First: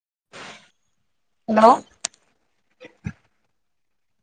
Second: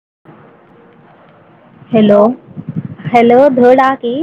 [inaudible] Hello hello धडा की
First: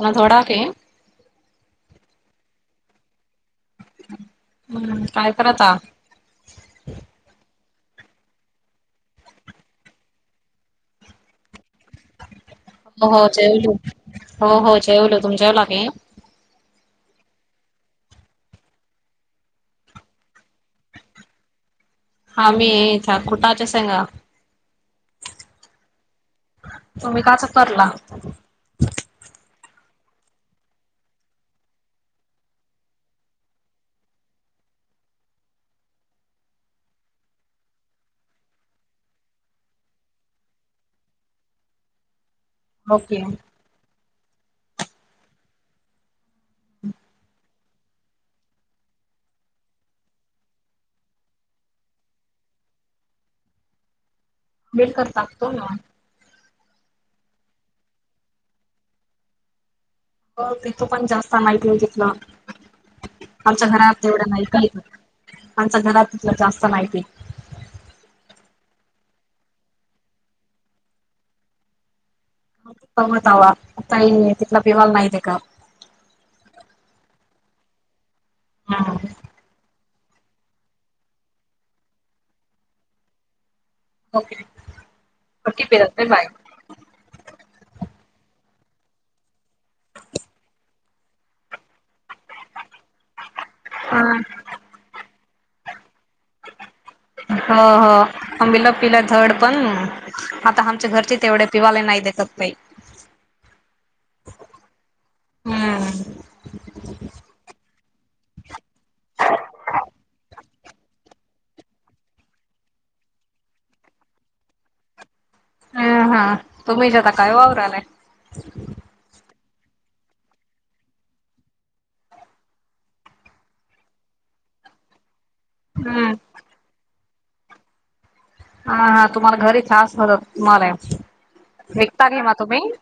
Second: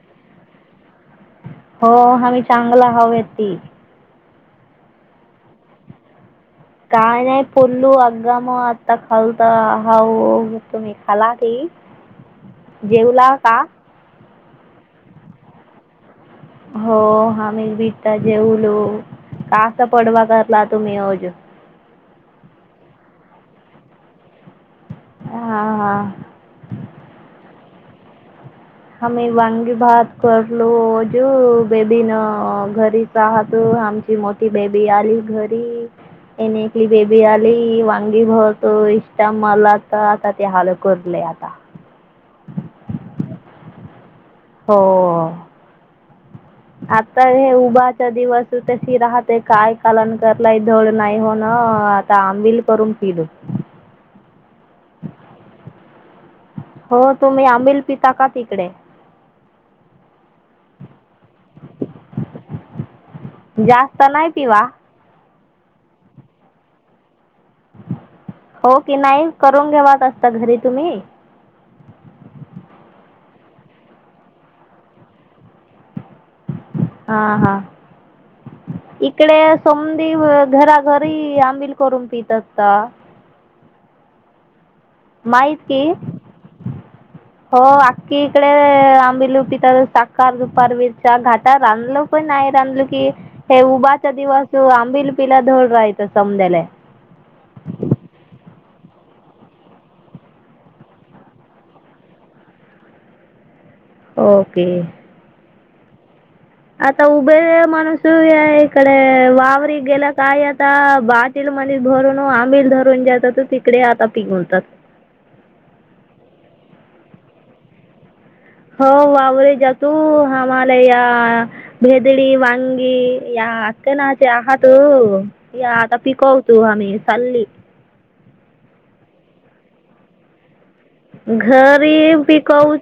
म थोडा के हो आ्म्ही चांगलं हवय ती [unintelligible] हम्म काय करता काय नाय [unintelligible] हो हो जेवलो हो हो जेवलो तुमच्या लाके हो हा मी बीटा जेवलो कासा पडवा करला तुम्ही अजू [unintelligible] हा मीथ कुठाच्या शेंगा हा हा तुम्ही काच [unintelligible] आम्ही वांगी भात करलो जू बेबी न घरीचहात आमची मोठी बेबी आली घरी एनेकली बेबी आली वांगी भत इष्टा मला तर आता ते हला करलय आता ओके हो आता हे उभाचा दिवस तशी राहते काय कालन करलाय धड नाही हो ना आता आंबिल करून पिलो बेस कर टाकतो ना हो तुम्ही आमिल पिता का तिकडे हो तेथू पण जास्त माहिती नाही. तितलं आमच्या जास्त घरात नाही तेवढ्या पिवा माहिती आमचं घरात तिथलं जास्त माहिती. हो नाही करून घेवात असता घरी तुम्ही. [unintelligible] हां हां इकडे सम. ते घराघरी आंबिल करून पित असत. [inaudible] पट्टी माहिती, पिरत बाय हो. कि इकडे आंबिलूपित साखा दुपार मिरच्या घाटात रांधल पण आहे रांधल की हे उभाचा दिवस आंबिल. पिला दोड राय. ह ह अंबिला. पिलं धड पण, आता आमच्या घरचे तेवढे पिवाले नाही देतात बाई ओके. हम्म आता उभे माणूस तू या इकडे वावर गेला काय आता बाटील मध भरून आंबिल धरून जात तू तिकडे आता पघूनतात. ह हा तु्ही जता काय वावरालाय. हो वावरे जातू आम्हाला या भेदडी वांगी या अकनाचे आहात. या आता हम् पिकवतू हामी. [unintelligible] हा हा. तुम्हाला घरी [unintelligible] घरी पीकव,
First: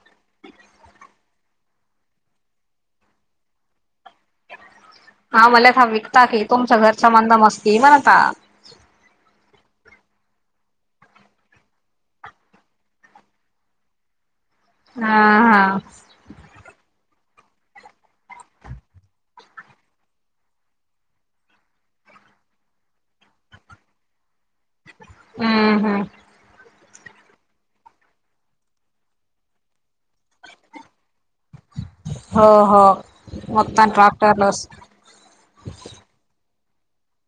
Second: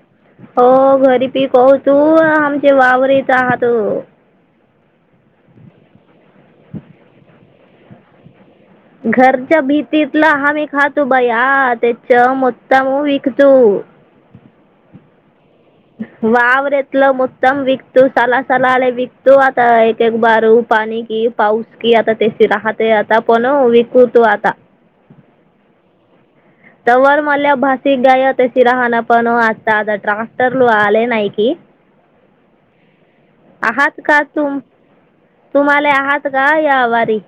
हो घरी पीकव तू आमचे वावर यत आहात. [unintelligible] [unintelligible] [unintelligible] हा हाआ [unintelligible] [unintelligible] हम्म हम्म तर वर मल्या भाासिक गाय तशी राहणा पणा [unintelligible] [unintelligible] आले नाई की, हो हो मगता आहात का तुम ट्रॅक्टरलस तुम्हाले आहात का त्यावारी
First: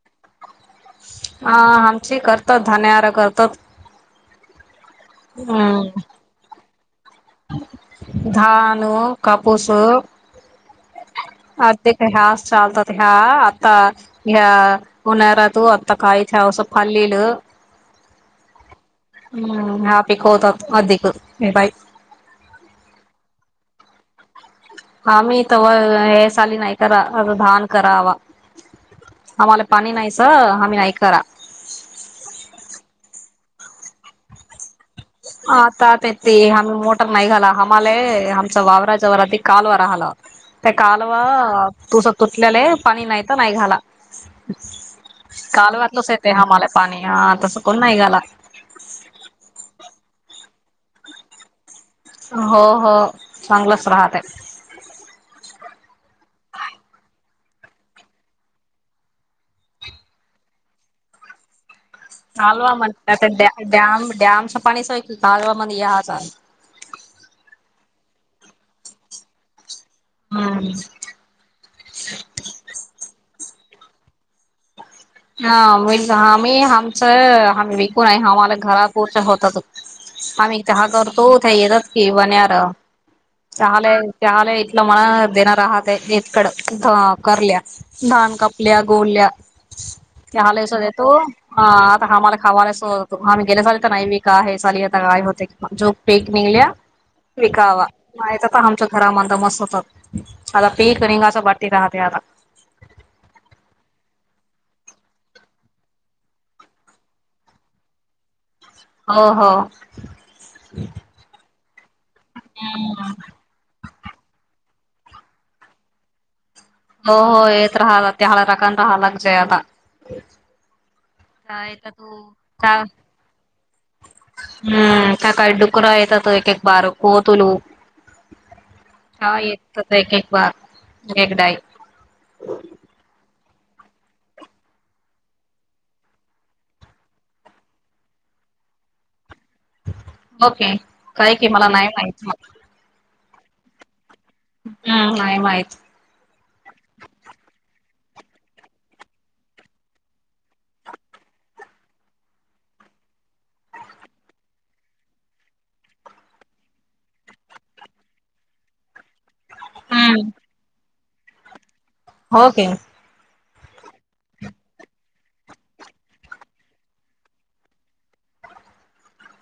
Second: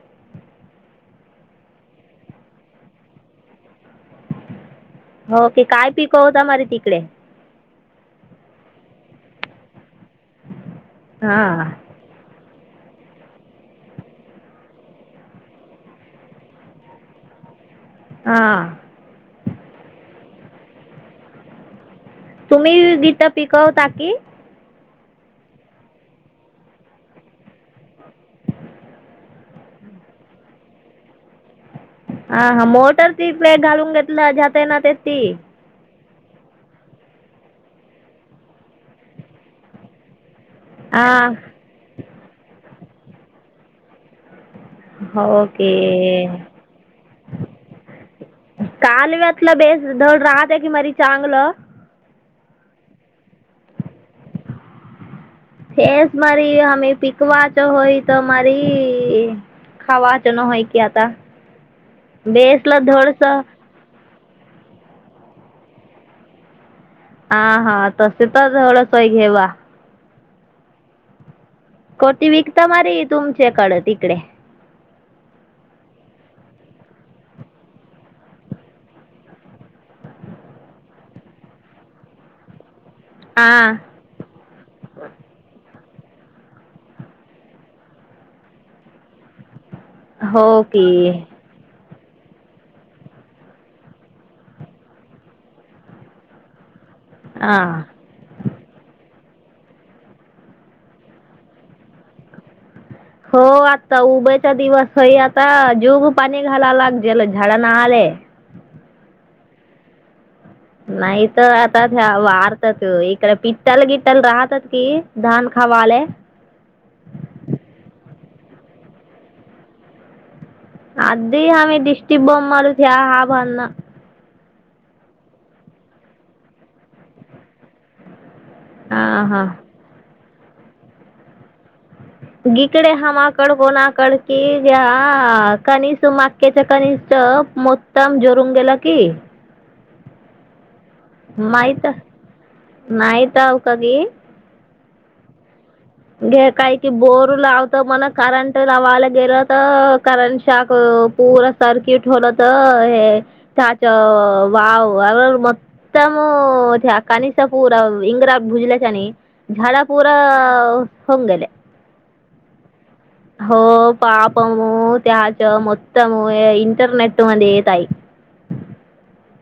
आ आमची करतात धान्यार करतात हो की काय पीकवता मारी ती. [unintelligible] धानो, कापूसो [unintelligible] [unintelligible] हां हां हूं हा पीकवतात. अधिक बाई तुम्ही बी बीत पिकवता की, आम्ही तवा हे साली नाय करा आत धान करावा आम्हाला पाणी नाही स आम्ही नाही करा ते घालून घेतलं हेज्यात ते ना ते ते आता ते ते आम्ही मोटर नाही घाला आम्हाले आमचा वावराच्या वरती कालवा राहल ते कालवा हां तूस तुटलेले पाणी नाय त नाय घाला हो की काल वाातलच येते हमाले पाणी हा तसं कोण नाही घाला कालव्यातलं बेस धड राहतय की मरी चांगलं हो हो चांगलच हेच मरी आम्ही पिक कवाचो होय त माारी खावाचो न होय की आता हलवा बेसला म्हणत त धडसं ड डॅम डयामच पाणी सयकल कालवामदि याहचा हा हा तस [unintelligible] सोय घेवा हूं कोटी विकता मारी तुम टेकाढ तिकडे [unintelligible] हामित आम्ही आमचं आम्ही विकूनय आम्हाला घरापूरत होतत आम्ही इथ हा करतो त्या येतात की वण्यार [unintelligible] हां सहाल इथल मला देणार आहात [unintelligible] कड करल्या भान कापल्या गोल्या [unintelligible] हो आम्हाला की [unintelligible] म आम्ही गेल्यासाली तर नाही विकाय हे साली आता काय होतय जो पीक निघल्या हा विकावा [unintelligible] हामच्या खरा म्हण [unintelligible] हो आता उभचा दिवस हये आता जीव्हू पाणी घालालागजेल झाडाना आले [unintelligible] हो हो नाही त आ [unintelligible] [unintelligible] [unintelligible] आधी आम्ही येतात दिष्टि बोम् मारू त्या दया आम्हाना हम्म का काय डुक्करा येतात एक एक बारको तुलो हा येतच आहे की बा एकडाई गीकडे हा माग कड कोणाकड कि घ्या कनिस मक्याच कनिस च मोतम जोरून गेलं की ओके काय की मला नाही माहित म ताव का गे हम्म नाही माहीत घे काही कि बोर लावत मन करंट लावायला गेलं त करंट शाक पूरा सर्किट होल त हे त्याच वाव मतम त्या कनिसा पूरा इंग्र भुजल्याच्यानी झाडापूरा आ आ होंगलये होके हो पापमु त्याच मत म इंटरनेट मध्ये येत आहे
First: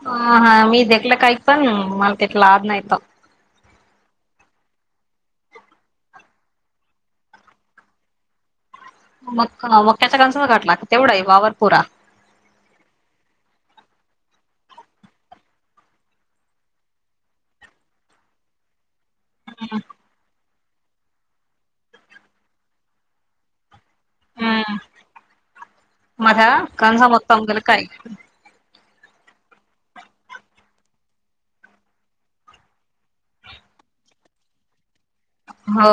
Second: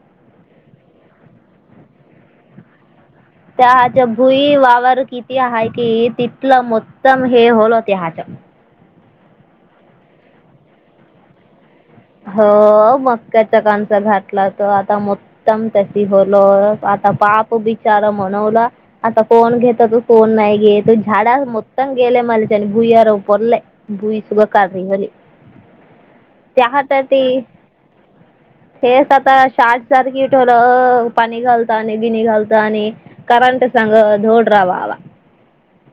ह हा मी देक्ला काय पण मला तेतला आद नाहीत त्याहच भुई वावर किती आहे कि तिथलं मोत्तम हे होल त्याह्याच म मक्क मक्याच कनस घाटला तेवढ य वावरपुरा हो मक्काच कनस घातला त आता मोतम त्य होल आता पाप बिचार म्हनवला आता कोण घेतात कोण नाही घेत झाडा मत गेले मलच्या आणि भूई्यार पुरले भुईसगा हम्म काजही हेले का सांमतता गल काय हेच आता शॉ्ट सर्किट होलं पाणी घालतं आणि गिणी घालत आणि करंट सांग धोड राहावा वा हो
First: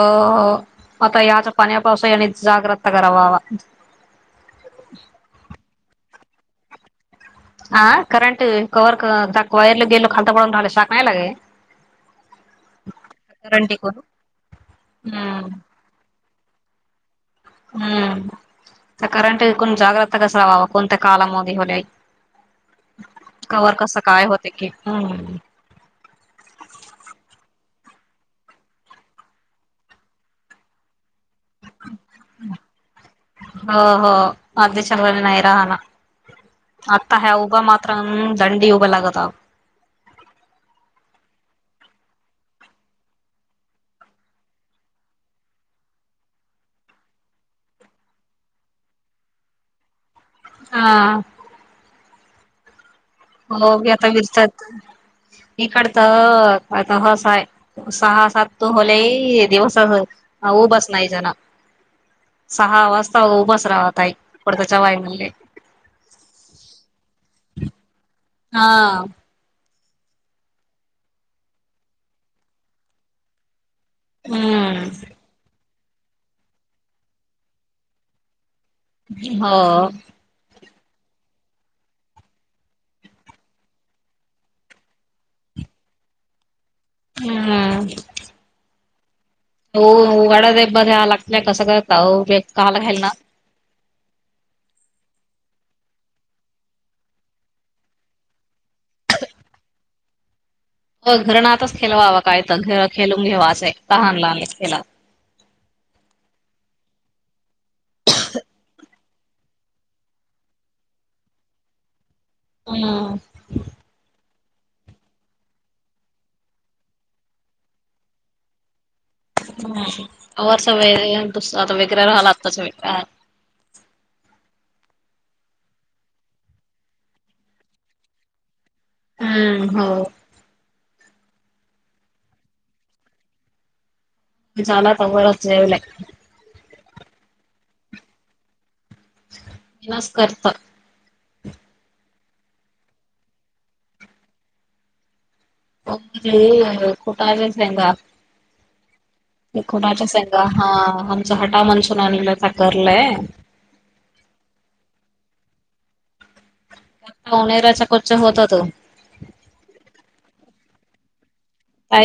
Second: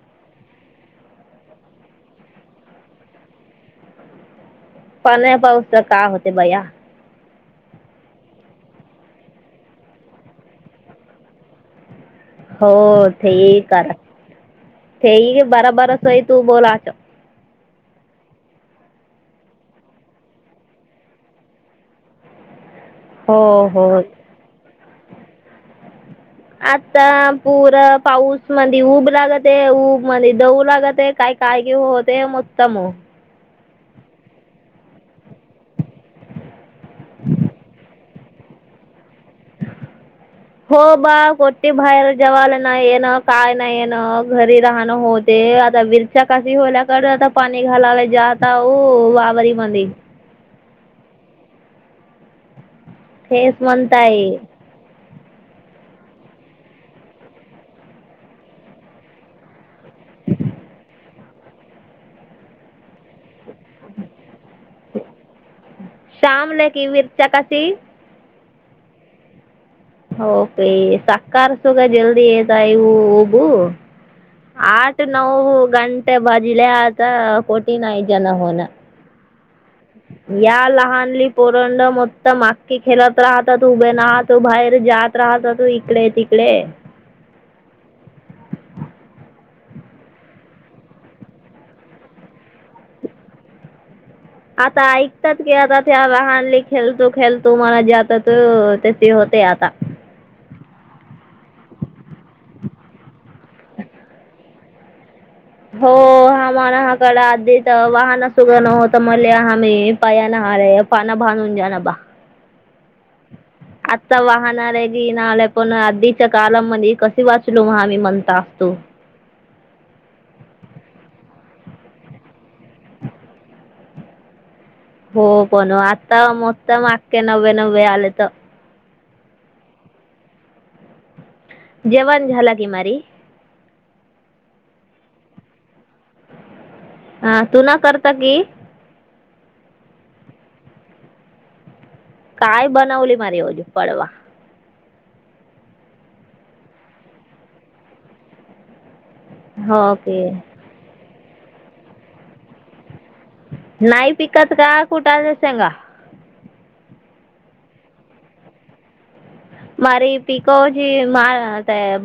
आता याच पाण्या पावसा्याने जागृता करावावा पाण्या पाव तर का होते बया हा करंट कव्ह वायरला गेलो खालता पडून राहिलं शाक नाही लागे हो ठीक आहे ते बारा बारा सय तू बोलाच हम्म करंट कोण जागृता कसरावावा कोणत्या कालाम होल्या हो कवर कसं हो काय होते की हम् आता पुूर पाऊस मधी ऊब लागत आहे ऊब मध्ये दऊ लागत आहे काय काय क होते उत्तम हो ना [unintelligible] आता ह उघ मात्र [unintelligible] हो बा कोठते बाहेर जवायला नाही ये ना काय नाही ये ना घरी राहणं होते आता विरच्या काशी होल्याकडे आता पाणी घालायला जात वावरारी मधी. हा! फेस म्हणता ये. इकड तर आता हस आहे सहा सातू होले दिवस उभास नाही जण सहा वाजता उभास राहतई पुडताच्यावाई म्हण. शामला की मिरचाकाची. हा! [unintelligible] आठ हम्म नव हो! [unintelligible] हा! भहानली पोरंड मत मागकी खेळत राहत तू उभे राहतो बाहेर जात राहत तो इकडे तिकडे. हूं! [unintelligible] आता ऐकतात की आता त्या लहानली खेळतो खेळतो मला जात त तेची होते आता. हो घरण आातच खेळवावं काय तर खेळ खेलू. [unintelligible] एला. [unintelligible] वाहनासगं नव्हत [unintelligible] हूं! [unintelligible] [unintelligible] [unintelligible] हूं हो! जेवाण झाला की मारी. [unintelligible] हा तू ना करता की. नसतंरत. [unintelligible] [unintelligible] हो की [unintelligible] [unintelligible] नाही पिकत का कुठं. सांगा [unintelligible] [unintelligible]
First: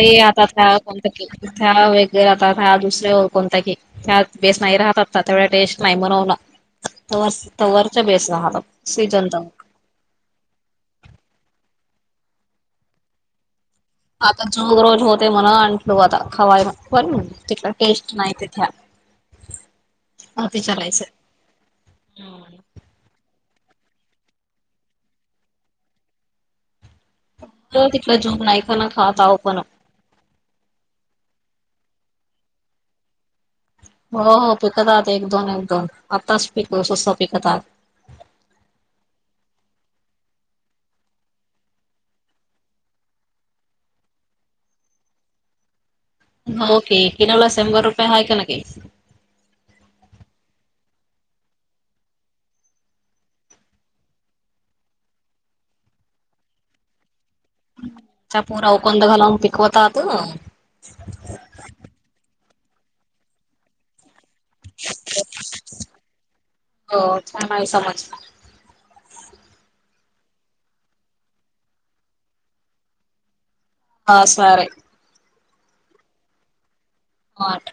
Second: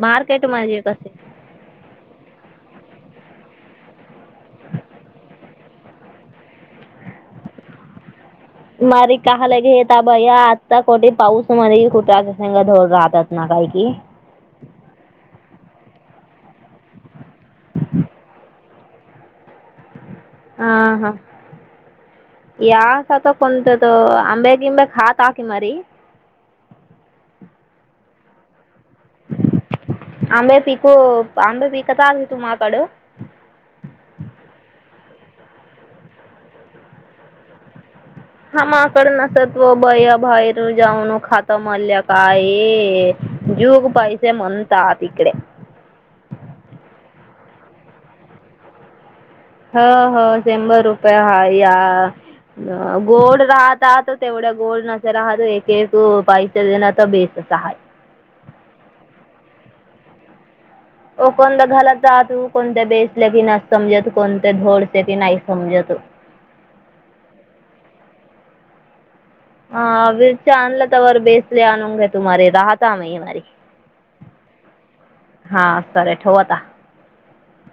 मार्केट म्हणजे कसे [unintelligible] मारी सीजन काहाल तवर घेेत बया आता कठे पाऊस मध्ये कुठ ध राहतात ना काही आता चोग रोज होतंय म्हण आण ता खावाय म बण तिक टेस्ट नाही तिथे हा हा हम्म यास आता कोणतं? त आंबेगिंबे खात असणागी लजू बनाय आंबे पिकू आंबे विकत आणलं तुम्हाकडं हो हो पिकतात एक दोन एक दोन आत्ताच पिक स्त पिकतात हामाकड नसव बया बाहेर जाऊन खाता मारल्या का ये जूक पैसे म्हणतात तिकडे हो के किनवला शंभर रुपये हाय का नही. हो हो शंभर रुपये हा या गोड राहतात तेवढ्या गोड नसे राहतो एक एक पैसे देणार तर बेस चापोरा उकंद घालवून पि होता तो हो कोणत्या घालात रा तू कोणत्या बेसल्या की नाही समज तू कोणते गोड चे ती नाही समजत छान आहे समज आ बेसचे आणला तवर बेसले आनगे तुम्हारे राहता महीमारी हा सॉरे हा तरे ठेवता माठ